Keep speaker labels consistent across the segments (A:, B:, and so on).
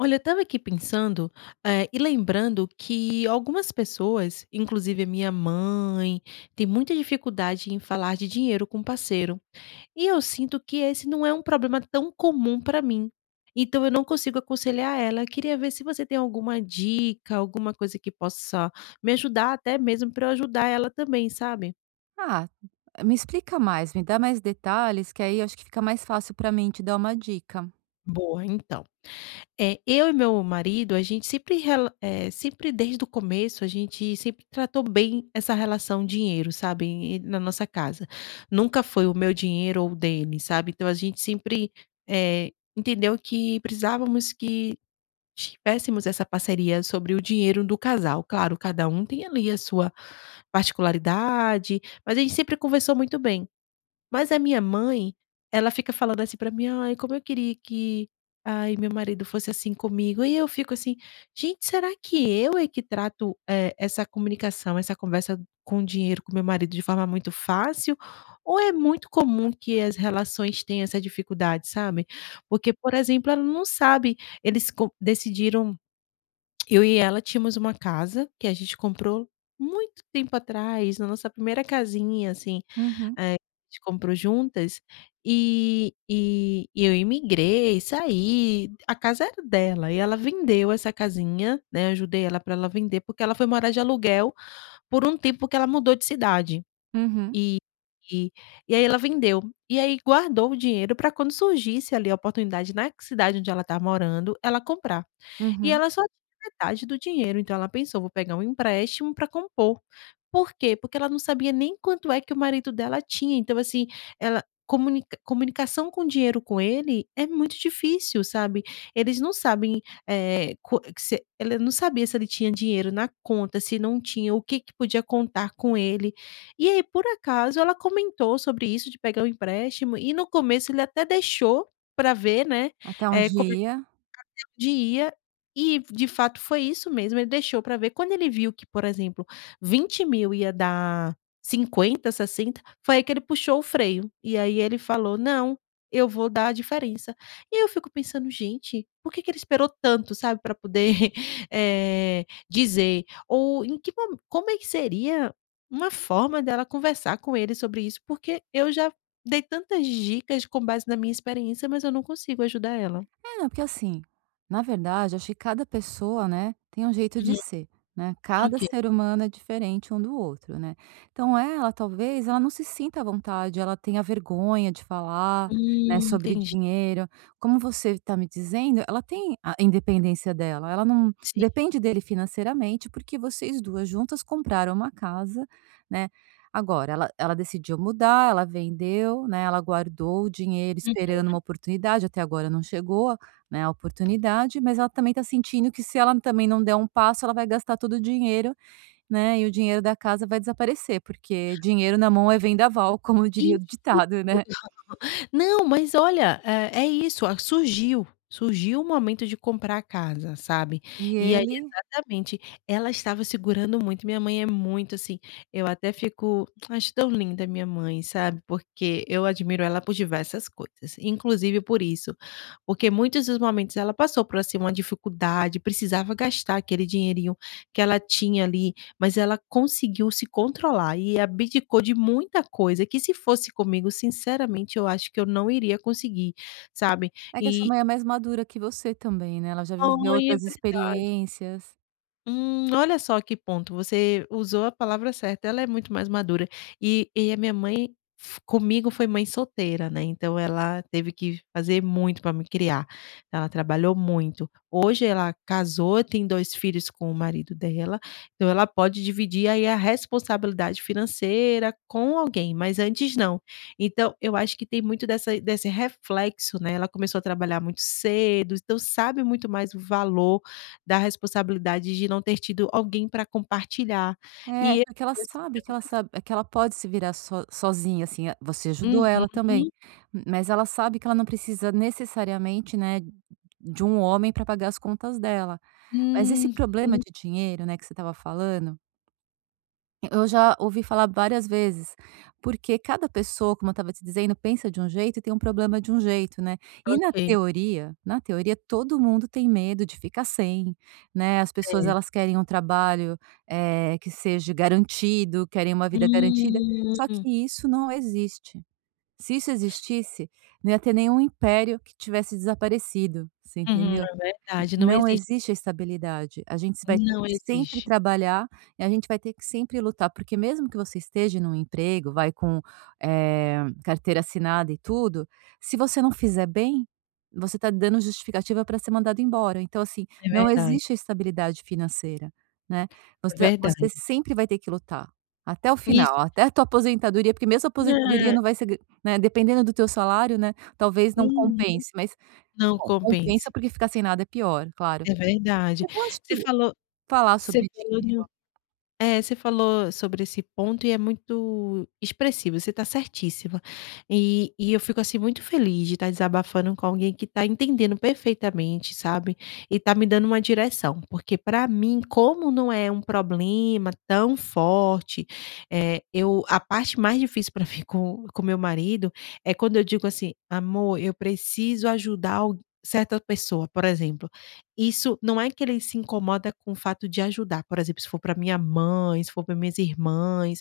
A: Olha, eu estava aqui pensando, e lembrando que algumas pessoas, inclusive a minha mãe, tem muita dificuldade em falar de dinheiro com o parceiro. E eu sinto que esse não é um problema tão comum para mim. Então eu não consigo aconselhar ela. Queria ver se você tem alguma dica, alguma coisa que possa me ajudar, até mesmo para eu ajudar ela também, sabe?
B: Ah, me explica mais, me dá mais detalhes, que aí acho que fica mais fácil para mim te dar uma dica.
A: Boa, então. É, eu e meu marido, a gente sempre sempre desde o começo, a gente sempre tratou bem essa relação dinheiro, sabe, e na nossa casa. Nunca foi o meu dinheiro ou o dele, sabe. Então a gente sempre, entendeu que precisávamos que tivéssemos essa parceria sobre o dinheiro do casal. Claro, cada um tem ali a sua particularidade, mas a gente sempre conversou muito bem. Mas a minha mãe, ela fica falando assim pra mim: "Ai, como eu queria que meu marido fosse assim comigo". E eu fico assim: "Gente, será que eu é que trato, essa comunicação, essa conversa com o dinheiro com meu marido de forma muito fácil, ou é muito comum que as relações tenham essa dificuldade?", sabe. Porque, por exemplo, ela não sabe eles com decidiram eu e ela tínhamos uma casa que a gente comprou muito tempo atrás, na nossa primeira casinha, assim.
B: Uhum,
A: É, a gente comprou juntas, e eu imigrei, saí, a casa era dela e ela vendeu essa casinha, né, ajudei ela para ela vender, porque ela foi morar de aluguel por um tempo que ela mudou de cidade.
B: uhum,
A: E e aí ela vendeu. E aí guardou o dinheiro para quando surgisse ali a oportunidade na cidade onde ela tá morando, ela comprar. E
B: uhum.
A: ela só tinha metade do dinheiro, então ela pensou: "Vou pegar um empréstimo para compor". Por quê? Porque ela não sabia nem quanto é que o marido dela tinha, então assim, ela comunicação com dinheiro com ele é muito difícil, sabe. Eles não sabem, eh, co se ela não sabia se ele tinha dinheiro na conta, se não tinha, o que que podia contar com ele. E aí, por acaso, ela comentou sobre isso de pegar o empréstimo e no começo ele até deixou para ver, né,
B: Até
A: eh,
B: onde
A: como
B: ia?
A: Dia, e de fato foi isso mesmo, ele deixou para ver. Quando ele viu que, por exemplo, 20 mil ia dar 50, 60 foi aí que ele puxou o freio. E aí ele falou: "Não, eu vou dar a diferença". E eu fico pensando: "Gente, por que que ele esperou tanto, sabe, para poder, dizer?" Ou em que mo como é que seria uma forma dela conversar com ele sobre isso? Porque eu já dei tantas dicas com base na minha experiência, mas eu não consigo ajudar ela.
B: É, não, porque assim, na verdade, acho que cada pessoa, né, tem um jeito de
A: Uhum,
B: ser, né? Cada
A: ok.
B: ser humano é diferente um do outro, né? Então ela, talvez, ela não se sinta à vontade, ela tenha vergonha de falar, né, sobre
A: Entendi.
B: dinheiro. Como você está me dizendo, ela tem a independência dela, ela não
A: Sim.
B: depende dele financeiramente, porque vocês duas juntas compraram uma casa, né? Agora, ela decidiu mudar, ela vendeu, né? Ela guardou o dinheiro
A: Hum.
B: esperando uma oportunidade, até agora não chegou, né, a oportunidade, mas ela também está sentindo que se ela também não der um passo, ela vai gastar todo o dinheiro, né, e o dinheiro da casa vai desaparecer, porque dinheiro na mão é vendaval, como diria o ditado, né.
A: Não, mas olha, é isso, ah, surgiu o momento de comprar a casa, sabe.
B: E
A: E aí
B: ele
A: exatamente, ela estava segurando muito, minha mãe é muito assim, eu até fico acho tão linda minha mãe, sabe, porque eu admiro ela por diversas coisas, inclusive por isso, porque muitos dos momentos ela passou por, assim, uma dificuldade, precisava gastar aquele dinheirinho que ela tinha ali. Mas ela conseguiu se controlar e abdicou de muita coisa que se fosse comigo, sinceramente, eu acho que eu não iria conseguir, sabe.
B: é que a sua
A: E
B: mãe é mais madura que você também, né, ela já viveu
A: ai, é
B: outras
A: verdade.
B: experiências.
A: Olha só que ponto, você usou a palavra certa, ela é muito mais madura. E a minha mãe f comigo foi mãe solteira, né, então ela teve que fazer muito para me criar, ela trabalhou muito. Hoje ela casou, tem 2 filhos com o marido dela, então ela pode dividir aí a responsabilidade financeira com alguém, mas antes não. Então eu acho que tem muito dessa desse reflexo, né, ela começou a trabalhar muito cedo, então sabe muito mais o valor da responsabilidade de não ter tido alguém para compartilhar. E
B: É,
A: eu
B: porque ela
A: eu
B: sabe
A: sempre
B: que ela
A: comece
B: sabe que ela pode se virar so sozinha, assim, você ajudou ela também,
A: Uhum,
B: m- mas ela sabe que ela não precisa necessariamente, né, de um homem para pagar as contas dela. Mas esse
A: uhum,
B: problema de dinheiro, né, que você estava falando eu já ouvi falar várias vezes, porque cada pessoa, como eu estava te dizendo, pensa de um jeito e tem um problema de um jeito, né. E na
A: ok.
B: teoria na teoria todo mundo tem medo de ficar sem, né, as pessoas
A: É.
B: elas querem um trabalho, que seja garantido, querem uma vida garantida, só
A: Hum,
B: que isso não existe. Se isso existisse, não ia ter nenhum império que tivesse desaparecido, você
A: uhum,
B: entendeu?
A: é verdade, não
B: Não
A: existe.
B: existe a estabilidade. A gente vai ter
A: Não
B: que sempre
A: existe.
B: trabalhar e a gente vai ter que sempre lutar, porque mesmo que você esteja num emprego, vai com, carteira assinada e tudo, se você não fizer bem, você está dando justificativa para ser mandado embora. Então, assim,
A: É
B: não
A: verdade,
B: existe a estabilidade financeira, né.
A: é
B: Você
A: verdade.
B: sempre vai ter que lutar, até o final,
A: Isso
B: até a tua aposentadoria, porque mesmo a aposentadoria
A: é,
B: não vai ser gr né, dependendo do teu salário, né, talvez não
A: uhum,
B: compense, mas
A: não
B: bom, compensa
A: compensa.
B: porque ficar sem nada é pior, claro.
A: É verdade.
B: Mas eu acho
A: Você
B: que
A: falou
B: falar
A: você
B: sobre
A: falou de um
B: dinheiro
A: É, você falou sobre esse ponto e é muito expressivo, você está certíssima. E eu fico, assim, muito feliz de estar desabafando com alguém que está entendendo perfeitamente, sabe, e está me dando uma direção, porque para mim, como não é um problema tão forte, é eu a parte mais difícil para mim com meu marido é quando eu digo assim: "Amor, eu preciso ajudar alg certa pessoa", por exemplo. Isso não é que ele se incomoda com o fato de ajudar, por exemplo, se for para minha mãe, se for para minhas irmãs,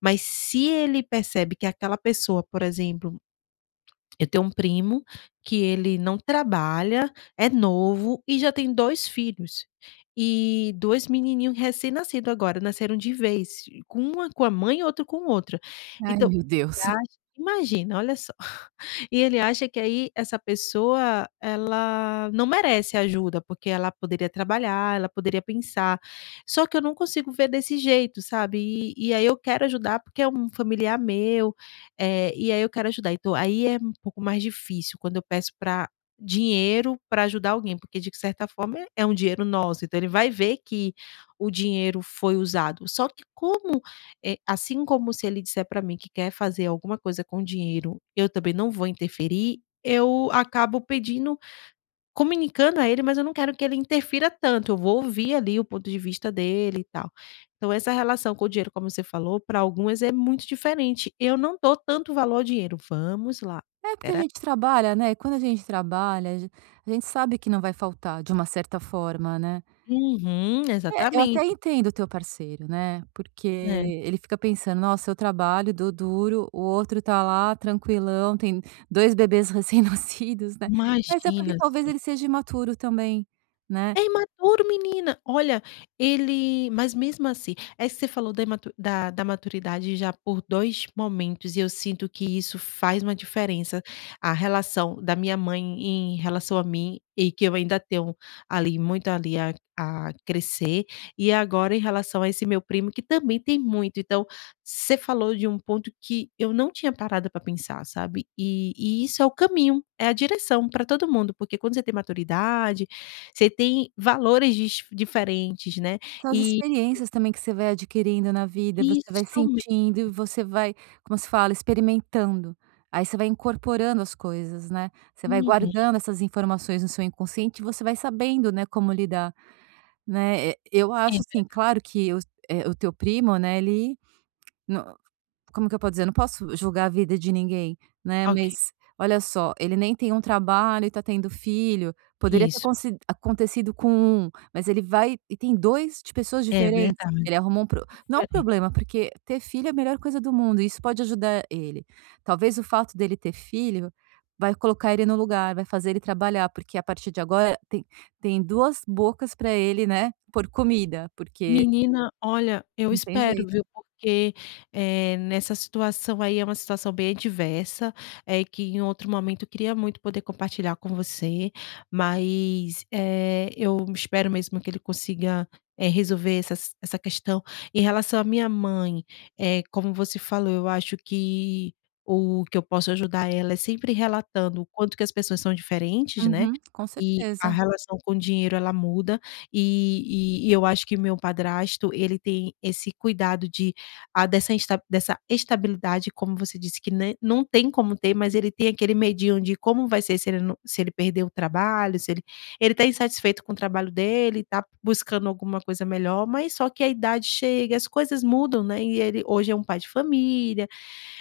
A: mas se ele percebe que aquela pessoa, por exemplo eu tenho um primo que ele não trabalha, é novo e já tem 2 filhos. E 2 menininhos recém nascidos agora, nasceram de vez, com uma com a mãe e outro com outra.
B: ai
A: Então,
B: meu
A: ele
B: Deus.
A: acha imagina, olha só. E ele acha que aí essa pessoa, ela não merece ajuda, porque ela poderia trabalhar, ela poderia pensar. Só que eu não consigo ver desse jeito, sabe. E aí eu quero ajudar porque é um familiar meu, e aí eu quero ajudar. Então aí é um pouco mais difícil quando eu peço para dinheiro para ajudar alguém, porque de certa forma é um dinheiro nosso, então ele vai ver que o dinheiro foi usado. Só que como, assim como se ele disser para mim que quer fazer alguma coisa com dinheiro, eu também não vou interferir, eu acabo pedindo. Comunicando a ele, mas eu não quero que ele interfira tanto, eu vou ouvir ali o ponto de vista dele e tal. Então essa relação com o dinheiro, como você falou, para algumas é muito diferente. Eu não dou tanto valor ao dinheiro, vamos lá,
B: É porque a
A: espera.
B: gente trabalha, né, quando a gente trabalha, a gen a gente sabe que não vai faltar de uma certa forma, né.
A: Uhum,
B: É, eu
A: exatamente.
B: até entendo o teu parceiro, né, porque
A: É,
B: ele fica pensando: "Nossa, eu trabalho, dou duro, o outro tá lá tranquilão, tem 2 bebês recém-nascidos", né. Mas é
A: imagina.
B: porque talvez ele seja imaturo também, né.
A: É imaturo, menina! Olha, ele mas mesmo assim é que você falou da imatu da da maturidade já por 2 momentos e eu sinto que isso faz uma diferença. A relação da minha mãe em relação a mim e que eu ainda tenho ali muito ali a crescer, e agora em relação a esse meu primo que também tem muito. Então, você falou de um ponto que eu não tinha parado para pensar, sabe. E isso é o caminho, é a direção para todo mundo, porque quando você tem maturidade você tem valores dis diferentes, né.
B: São as
A: E
B: experiências também que você vai adquirindo na vida, você vai
A: isso mesmo.
B: sentindo e você vai, como se fala, experimentando. Aí você vai incorporando as coisas, né. Você vai
A: Uhum.
B: guardando essas informações no seu inconsciente e você vai sabendo, né, como lidar, né. Eu acho
A: É,
B: assim, claro que os o teu primo, né, ele como que eu posso dizer? Eu não posso julgar a vida de ninguém, né,
A: ok.
B: mas olha só, ele nem tem um trabalho e tá tendo filho, poderia ter
A: Isso,
B: consi acontecido com um, mas ele vai e tem 2 de pessoas
A: é
B: diferentes,
A: verdade.
B: ele arrumou um pro não é um
A: Diferente.
B: problema, porque ter filho é a melhor coisa do mundo, e isso pode ajudar ele. Talvez o fato dele ter filho vai colocar ele no lugar, vai fazer ele trabalhar, porque a partir de agora tem tem 2 bocas para ele, né, por comida, porque
A: Menina, olha, eu
B: não tem
A: espero,
B: jeito.
A: viu, porque, nessa situação aí é uma situação bem adversa, é que em outro momento eu queria muito poder compartilhar com você, mas, eu espero mesmo que ele consiga, resolver essa questão. Em relação à minha mãe, como você falou, eu acho que o que eu posso ajudar ela é sempre relatando o quanto que as pessoas são diferentes, né,
B: Uhum, com
A: e a
B: certeza.
A: relação com o dinheiro ela muda. E eu acho que meu padrasto, ele tem esse cuidado de dessa estabilidade, como você disse que ne não tem como ter, mas ele tem aquele medinho de como vai ser se ele não se ele perder o trabalho, se ele ele está insatisfeito com o trabalho dele, está buscando alguma coisa melhor, mas só que a idade chega, as coisas mudam, né, e ele hoje é um pai de família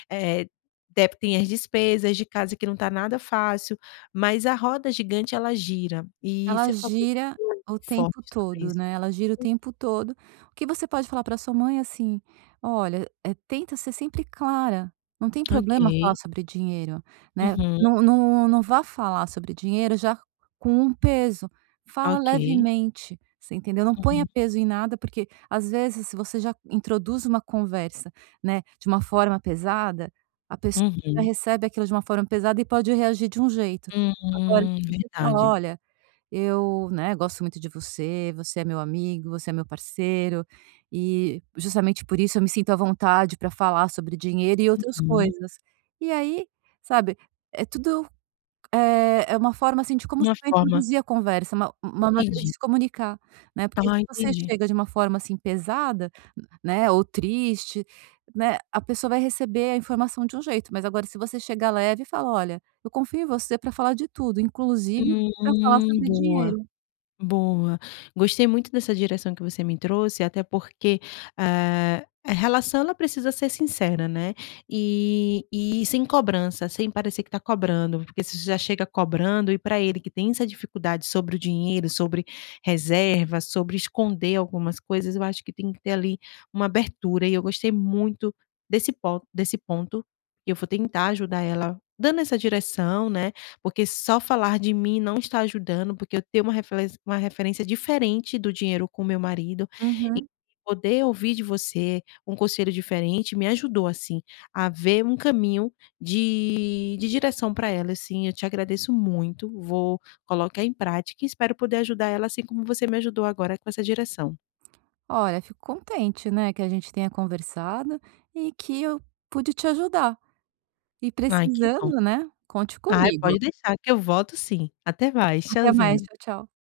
A: eh, dep tem as despesas de casa que não está nada fácil, mas a roda gigante ela gira, e você
B: Ela
A: falou
B: gira
A: muito
B: o tempo
A: forte sobre
B: todo,
A: isso.
B: né, ela gira o tempo todo. O que você pode falar para sua mãe, é assim: "Olha, é tenta ser sempre clara, não tem
A: Ok.
B: problema falar sobre dinheiro, né,
A: Uhum.
B: não vá falar sobre dinheiro já com um peso, fala
A: Ok.
B: levemente", você entendeu? Não ponha
A: Uhum.
B: peso em nada, porque às vezes se você já introduz uma conversa, né, de uma forma pesada, a pessoa já
A: Uhum.
B: recebe aquilo de uma forma pesada e pode reagir de um jeito. Agora se você fala:
A: Verdade.
B: "Olha", eu, né, gosto muito de você, você é meu amigo, você é meu parceiro, e justamente por isso eu me sinto à vontade para falar sobre dinheiro e outras
A: Uhum.
B: coisas. E aí, sabe, é tudo, é uma forma, assim, de como
A: Uma
B: você vai
A: forma
B: introduzir a conversa, uma maneira de
A: entendi.
B: se comunicar, né, porque se
A: Ah,
B: você
A: entendi.
B: chega de uma forma, assim, pesada, né, ou triste, né, a pessoa vai receber a informação de um jeito, mas agora se você chegar leve e fala: "Olha, eu confio em você para falar de tudo, inclusive para falar sobre
A: Boa.
B: dinheiro".
A: Boa. Gostei muito dessa direção que você me trouxe, até porque, ah, a relação ela precisa ser sincera, né, e sem cobrança, sem parecer que tá cobrando, porque se você já chega cobrando e para ele que tem essa dificuldade sobre o dinheiro, sobre reserva, sobre esconder algumas coisas, eu acho que tem que ter ali uma abertura e eu gostei muito desse ponto, e eu vou tentar ajudar ela dando essa direção, né. Porque só falar de mim não está ajudando, porque eu tenho uma referên uma referência diferente do dinheiro com meu marido, e
B: Uhum.
A: poder ouvir de você um conselho diferente me ajudou, assim, a ver um caminho de direção para ela, assim, eu te agradeço muito, vou colocar em prática e espero poder ajudar ela assim como você me ajudou agora com essa direção.
B: Olha, fico contente, né, que a gente tenha conversado e que eu pude te ajudar. E
A: Ai, que bom.
B: precisando, né, conte
A: Ai,
B: comigo.
A: pode deixar que eu volto sim. Até mais,
B: Até mais,
A: tchauzinho.
B: tchau, tchau.